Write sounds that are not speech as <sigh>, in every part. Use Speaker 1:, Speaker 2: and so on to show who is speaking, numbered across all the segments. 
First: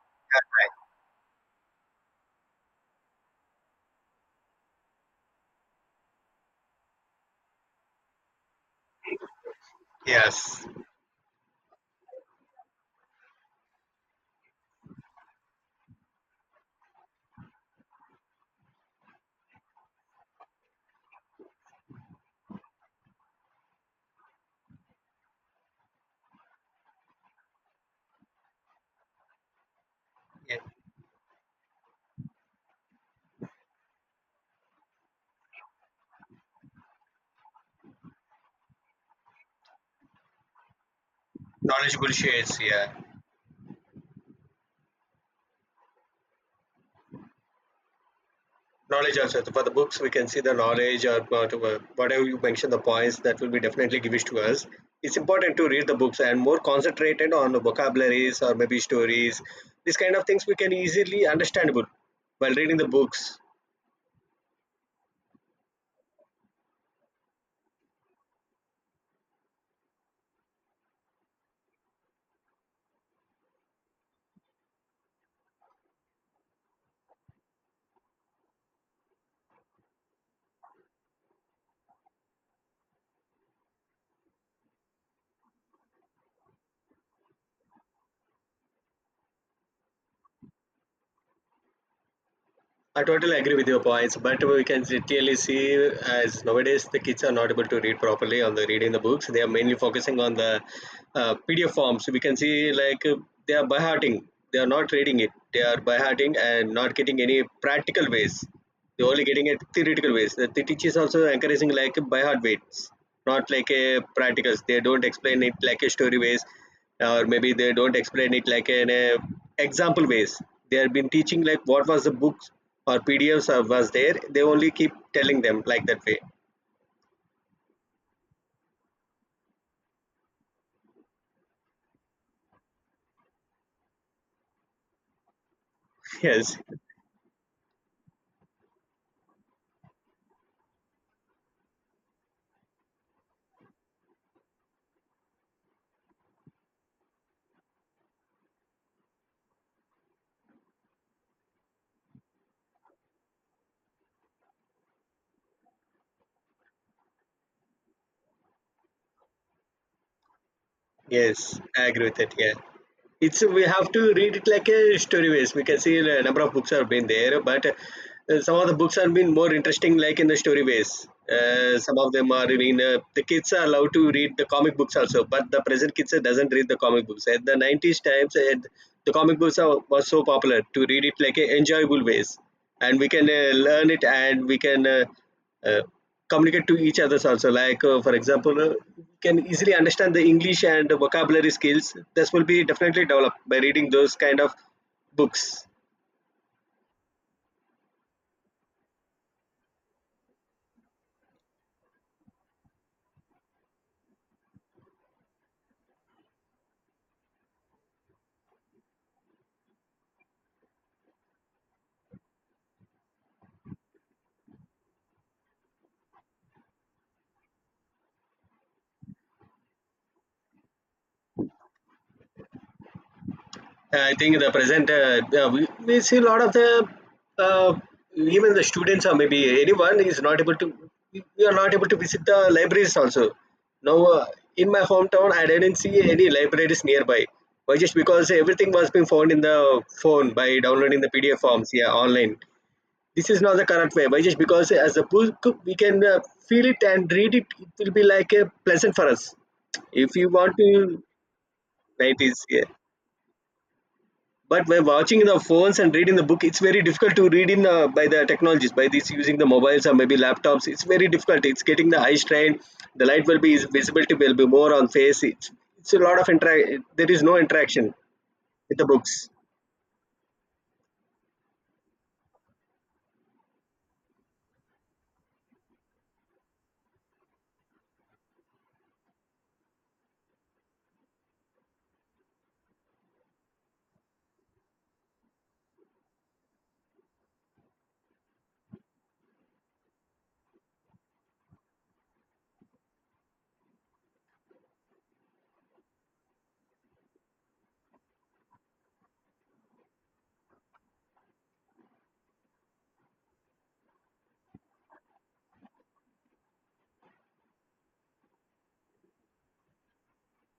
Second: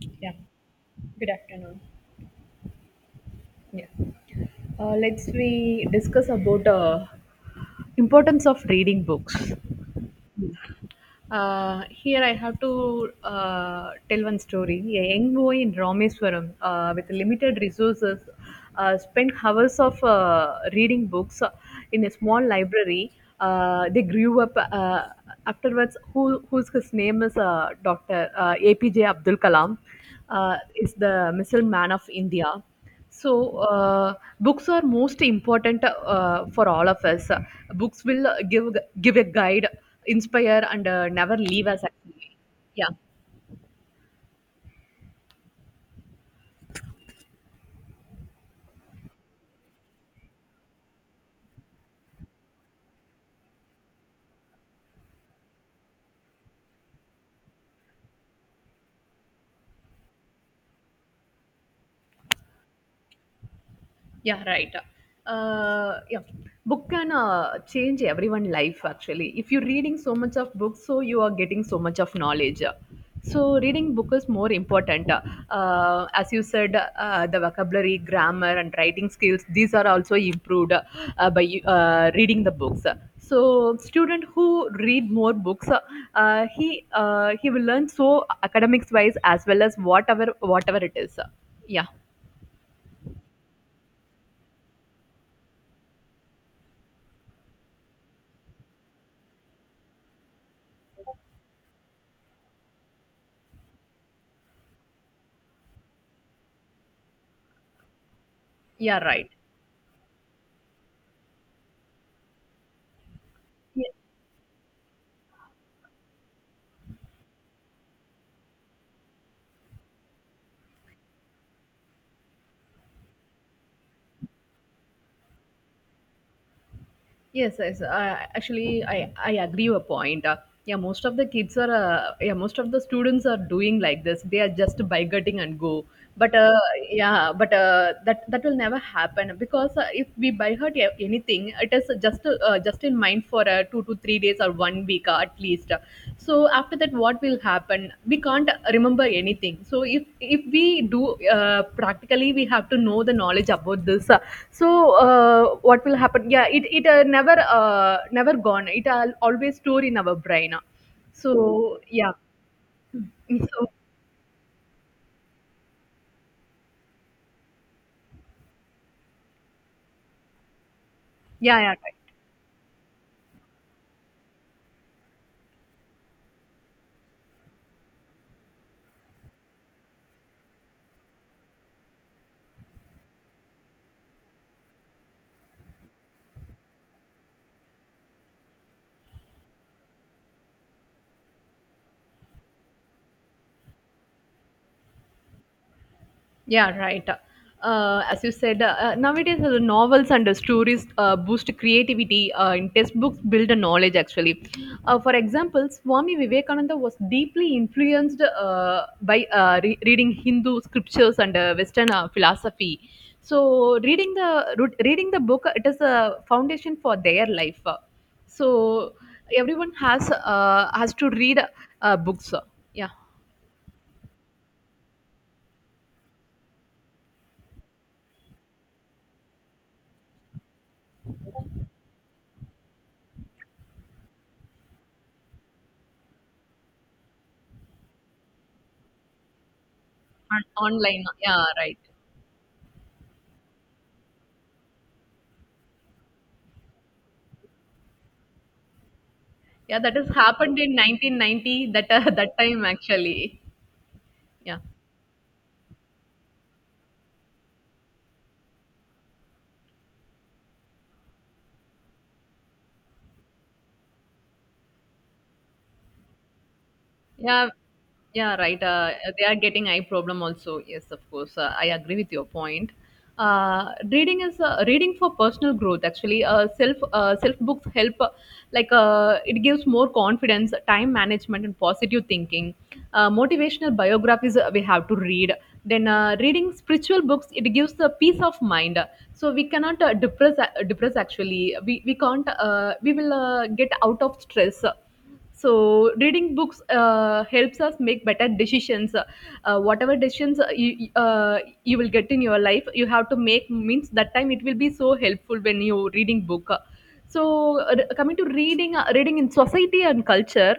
Speaker 1: Yeah. Good afternoon. Yeah. Let's we discuss about importance of reading books.
Speaker 2: Yes,
Speaker 1: Here I have to tell one story. A young boy in Rameswaram with limited resources spent hours of reading books in a small library. They grew up afterwards. Who's his name is Dr. APJ Abdul Kalam
Speaker 2: yeah.
Speaker 1: is the missile man of India. So, books are most important for all of us. Books will give a guide, inspire, and never leave us.
Speaker 2: Knowledgeable
Speaker 1: Actually,
Speaker 2: shades. Yeah,
Speaker 1: yeah.
Speaker 2: knowledge also. So for the books we can see the knowledge, or whatever you mentioned, the points that will be definitely given to us. It's important to read the books and more concentrated on the vocabularies or maybe stories. These kind of things we can easily understandable while reading the books.
Speaker 1: Yeah, right. Yeah, book can change everyone's life actually. If you're reading so much of books, so you are getting so much of knowledge. So reading book is more important. As you said, the vocabulary, grammar, and writing skills these are also improved by reading the books. So student who read more books, he will learn so academics wise as well as whatever it is. Yeah,
Speaker 2: I totally agree with your points, but we can clearly see as nowadays the kids are not able to read properly on the reading the books. They are mainly focusing on the PDF forms. We can see like they are by hearting. They are not reading it. They are by hearting and not getting any practical ways.
Speaker 1: yeah,
Speaker 2: They're only
Speaker 1: right.
Speaker 2: getting it theoretical ways. The teachers also encouraging like by heart weights, not like a practicals. They don't explain it like a story ways, or maybe they don't explain it like an example ways. They have been teaching like what was the books or PDFs or was there. They only keep telling them like that way.
Speaker 1: Yes, yes. Actually, I agree your point. Yeah, most of the students are doing like this. They are just bigoting and go.
Speaker 2: <laughs>
Speaker 1: But uh,
Speaker 2: Yes.
Speaker 1: yeah, but that will never happen because if we buy her anything, it is just in mind for 2 to 3 days or one week at least. So after that, what will happen? We can't remember anything. So if we do practically, we have to know the knowledge about this. So what will happen? Yeah, it never gone. It al always stored in our brain.
Speaker 2: Yes,
Speaker 1: So
Speaker 2: I agree
Speaker 1: yeah,
Speaker 2: with it. Yeah. It's we
Speaker 1: so
Speaker 2: have to read it like a story base. We can see a number of books have been there, but some of the books have been more interesting, like in the story base.
Speaker 1: yeah, yeah. right.
Speaker 2: Some of them are even the kids are allowed to read the comic books also, but the present kids doesn't read the comic books. At the 90s times, the comic books are, was so popular to read it like a enjoyable ways, and we can learn it and we can uh, communicate to each others also, like for example, can easily understand the English and vocabulary skills. This will be definitely developed by reading those kind of books.
Speaker 1: Yeah, right. As you said, nowadays the novels and the stories boost creativity. In textbooks, build the knowledge actually. For example, Swami Vivekananda was deeply influenced by reading Hindu scriptures and Western philosophy. So, reading the book, it is a foundation for their life. So, everyone has to read books. Yeah,
Speaker 2: I think the present we see a lot of the uh, even the students or maybe anyone is not able to we are not able to visit the libraries also now. In my hometown, I didn't see any libraries nearby. Why? Just because everything was being found in the phone by downloading
Speaker 1: online.
Speaker 2: the PDF
Speaker 1: Yeah,
Speaker 2: forms,
Speaker 1: right.
Speaker 2: yeah, online. This is not the correct way. Why? Just because as a book we can feel it and read it, it will be like a pleasant for us.
Speaker 1: Yeah, that has
Speaker 2: If you want
Speaker 1: happened
Speaker 2: to.
Speaker 1: in 1990, that <laughs>
Speaker 2: Right, it
Speaker 1: that
Speaker 2: is.
Speaker 1: time
Speaker 2: Yeah.
Speaker 1: actually. Yeah.
Speaker 2: But by watching the phones and reading the book, it's very difficult to read in the by the technologies, by this using the mobiles or maybe laptops. It's very difficult, it's getting the eye strain. The light will be, visibility will be more on face. It's a lot of interact, there is no
Speaker 1: Yeah,
Speaker 2: interaction
Speaker 1: yeah, right.
Speaker 2: with the books.
Speaker 1: They are getting eye problem also. Yes, of course. I agree with your point. Reading for personal growth. Actually, self books help. Like it gives more confidence, time management, and positive thinking. Motivational biographies we have to read. Then reading spiritual books it gives the peace of mind. So we cannot depress actually. We can't. We will get out of stress. So reading books helps us make better decisions, whatever decisions you will get in your life you have to make means that time it will be so helpful when you reading book. So coming to reading in society and culture,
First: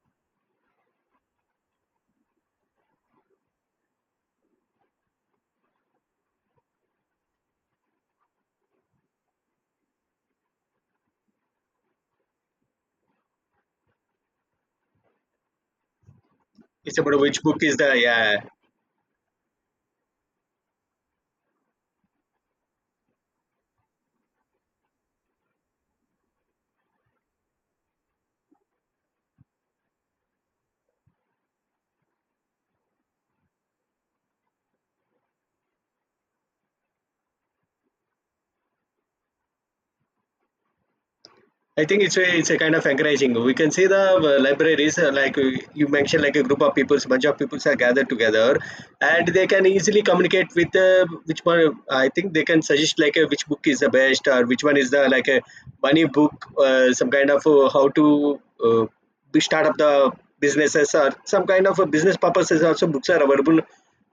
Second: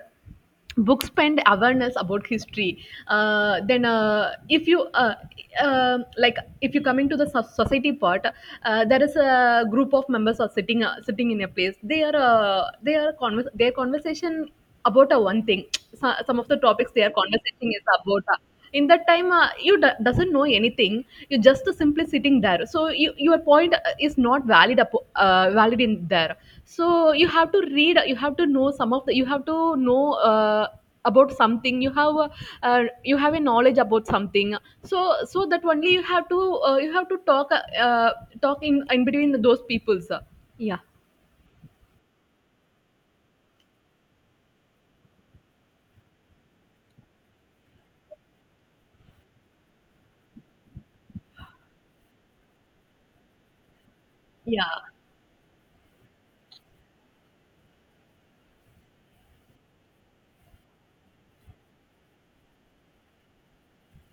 Speaker 1: books spend awareness about history. Then if you like if you come into the society part, there is a group of members are sitting in a place, their conversation about a one thing. So, some of the topics
Speaker 2: It's
Speaker 1: they are
Speaker 2: about which book
Speaker 1: conversing
Speaker 2: is
Speaker 1: is
Speaker 2: the.
Speaker 1: about
Speaker 2: Yeah.
Speaker 1: in that time, doesn't know anything. You're just simply sitting there so your point is not valid in there. So you have to read, you have to know some of the, you have to know about something. You have a knowledge about something. So that only you have to talk talk in between those peoples. Yeah.
Speaker 2: I think it's a kind of encouraging. We can see the libraries, like you mentioned, like a group of peoples, bunch of peoples are gathered together, and they can easily communicate with which one. I think they can suggest like which book is the best or which
Speaker 1: Yeah.
Speaker 2: one is the, like a money book, some kind of how to uh, start up the businesses or some kind of business purposes. Also, books are available.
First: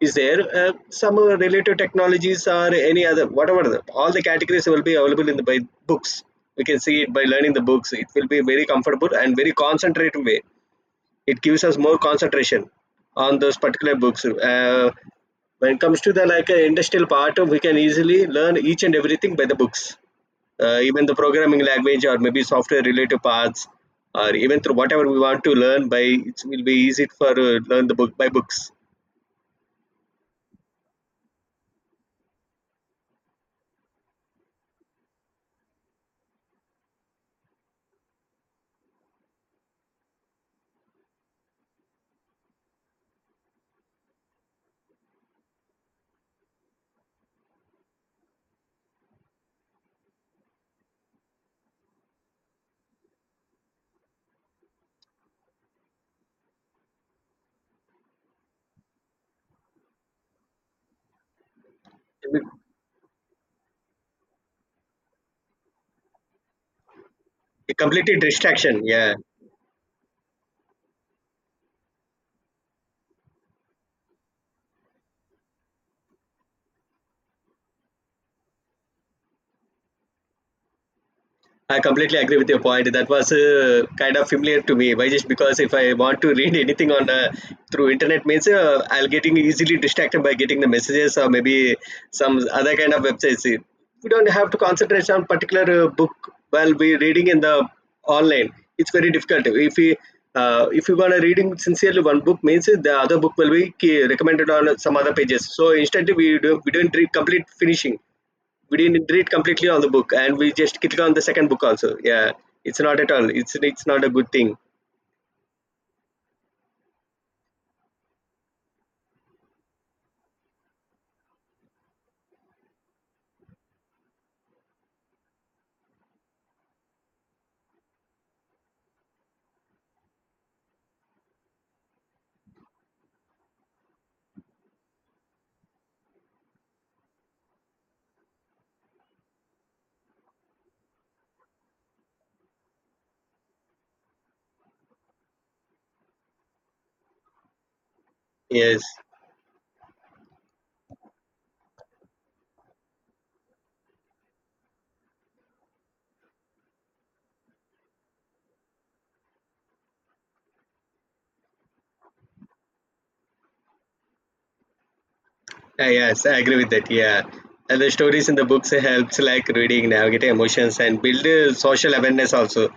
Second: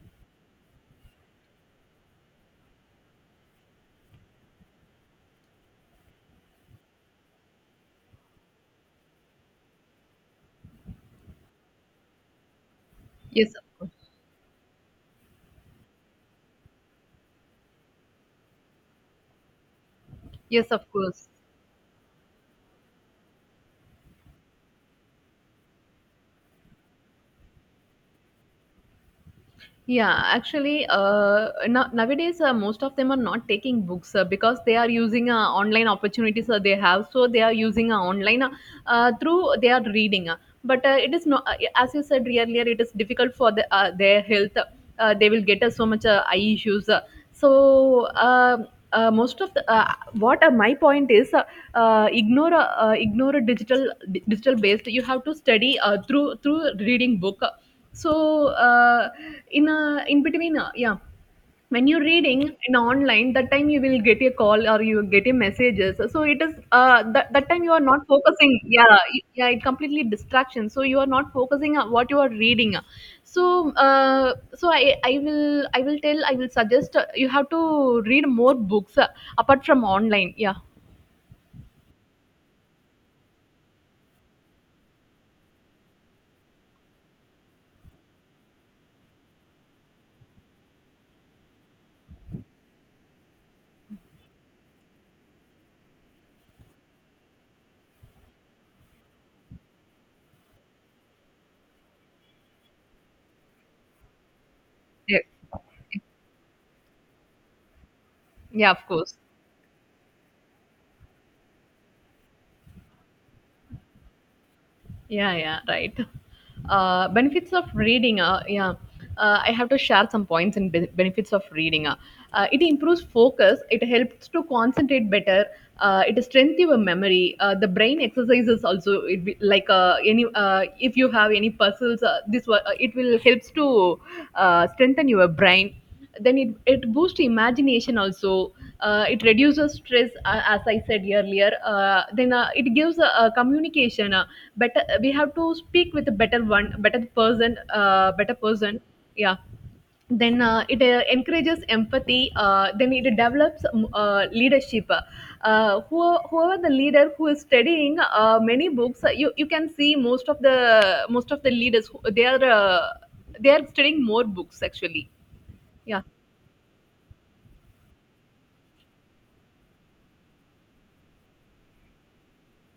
Speaker 2: Is there some related technologies or any other whatever the, all the categories will be available in the by books. We can see it by learning the books, it will be very comfortable and very concentrated way. It gives us more concentration on
Speaker 1: Yes,
Speaker 2: those
Speaker 1: of
Speaker 2: particular
Speaker 1: course.
Speaker 2: books. When it comes to the like industrial part, we can easily learn each and everything by the books,
Speaker 1: Yes, of
Speaker 2: even the
Speaker 1: course.
Speaker 2: programming language or maybe software related parts, or even through whatever we want to learn by, it will be easy for learn the book by books.
Speaker 1: Yeah, actually, nowadays most of them are not taking books because they are using online opportunities they have. So they are using online, through they are reading. But it is not, yeah, as you said earlier, it is difficult for their health. They will get so much eye issues. So uh, most of the what My point is, ignore, ignore digital based. You have to study through reading book so in a in between, yeah, when you're
Speaker 2: It
Speaker 1: reading
Speaker 2: will
Speaker 1: in online that time you will get a call or you get a messages, so it is that time you
Speaker 2: be a
Speaker 1: are not
Speaker 2: completely
Speaker 1: focusing,
Speaker 2: distraction,
Speaker 1: yeah,
Speaker 2: yeah.
Speaker 1: it completely distraction, so you are not focusing on what you are reading. So I will suggest, you have to read more books apart from online. Yeah.
Speaker 2: I completely agree with your point. That was kind of familiar to me. Why? Just because if I want to read anything on through internet means, I'll getting easily distracted by getting the messages or maybe some other kind of websites. We don't have to concentrate on particular book while we reading in the online. It's very difficult. If you want to reading sincerely one book means the other book will be key, recommended on some other
Speaker 1: Yeah,
Speaker 2: pages. So instantly we don't read complete finishing,
Speaker 1: yeah,
Speaker 2: we
Speaker 1: of
Speaker 2: didn't
Speaker 1: course.
Speaker 2: read completely all the book and we just clicked on the second book also, yeah. It's not at all, it's not a good thing.
Speaker 1: Yeah, yeah, right. Benefits of reading. Yeah. I have to share some points and benefits of reading. It improves focus. It helps to concentrate better. It strengthens your memory. The brain exercises also, like any if you have any puzzles, it will helps to strengthen your brain. Then it boosts imagination also. It reduces stress, as I said earlier. Then it gives a communication, better. We have to speak with a better one, better person, better person.
Speaker 2: Yes.
Speaker 1: Yeah. Then it encourages empathy. Then it develops leadership. Whoever the leader who is studying many books, you can see most of the leaders they are studying more books actually. Yeah.
Speaker 2: Yes, I agree with that. Yeah, and the stories in the books helps like reading, navigate emotions, and build social awareness also.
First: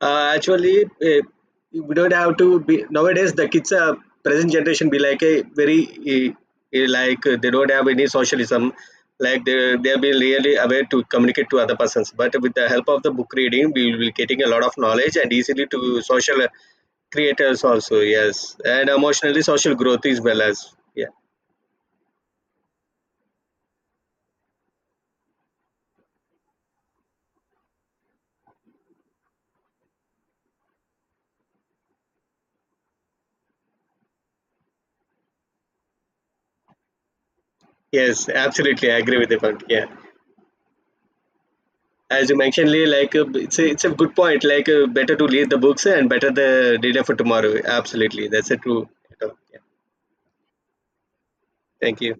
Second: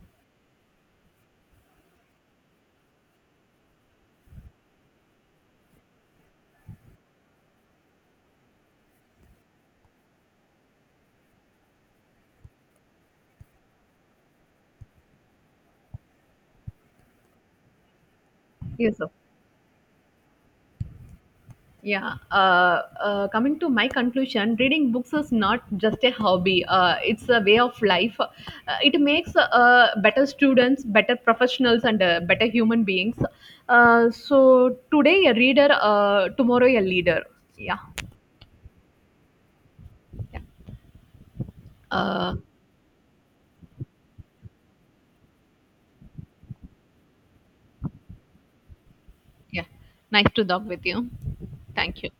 Speaker 2: Actually, we don't have to be nowadays. The kids, present generation, be like a very like they don't have any socialism. Like they'll be really aware to communicate to other persons. But with the help of the book reading, we will be getting a lot of knowledge and easily to social creators also. Yes, and
Speaker 1: Yes, sir.
Speaker 2: emotionally social growth is well as. Yeah.
Speaker 1: Yeah, coming to my conclusion, reading books is not just a hobby, it's a way of life. It makes better students, better professionals, and better human beings. So, today a reader, tomorrow a leader. Yeah,
Speaker 2: Yes, absolutely. I agree with the point. Yeah,
Speaker 1: yeah.
Speaker 2: as
Speaker 1: Uh,
Speaker 2: you mentioned, Lee, like it's a good point. Like better to leave the books and better the data for tomorrow. Absolutely, that's a true. Yeah.
Speaker 1: yeah. Nice to talk with you.
Speaker 2: Thank
Speaker 1: Thank you.
Speaker 2: you.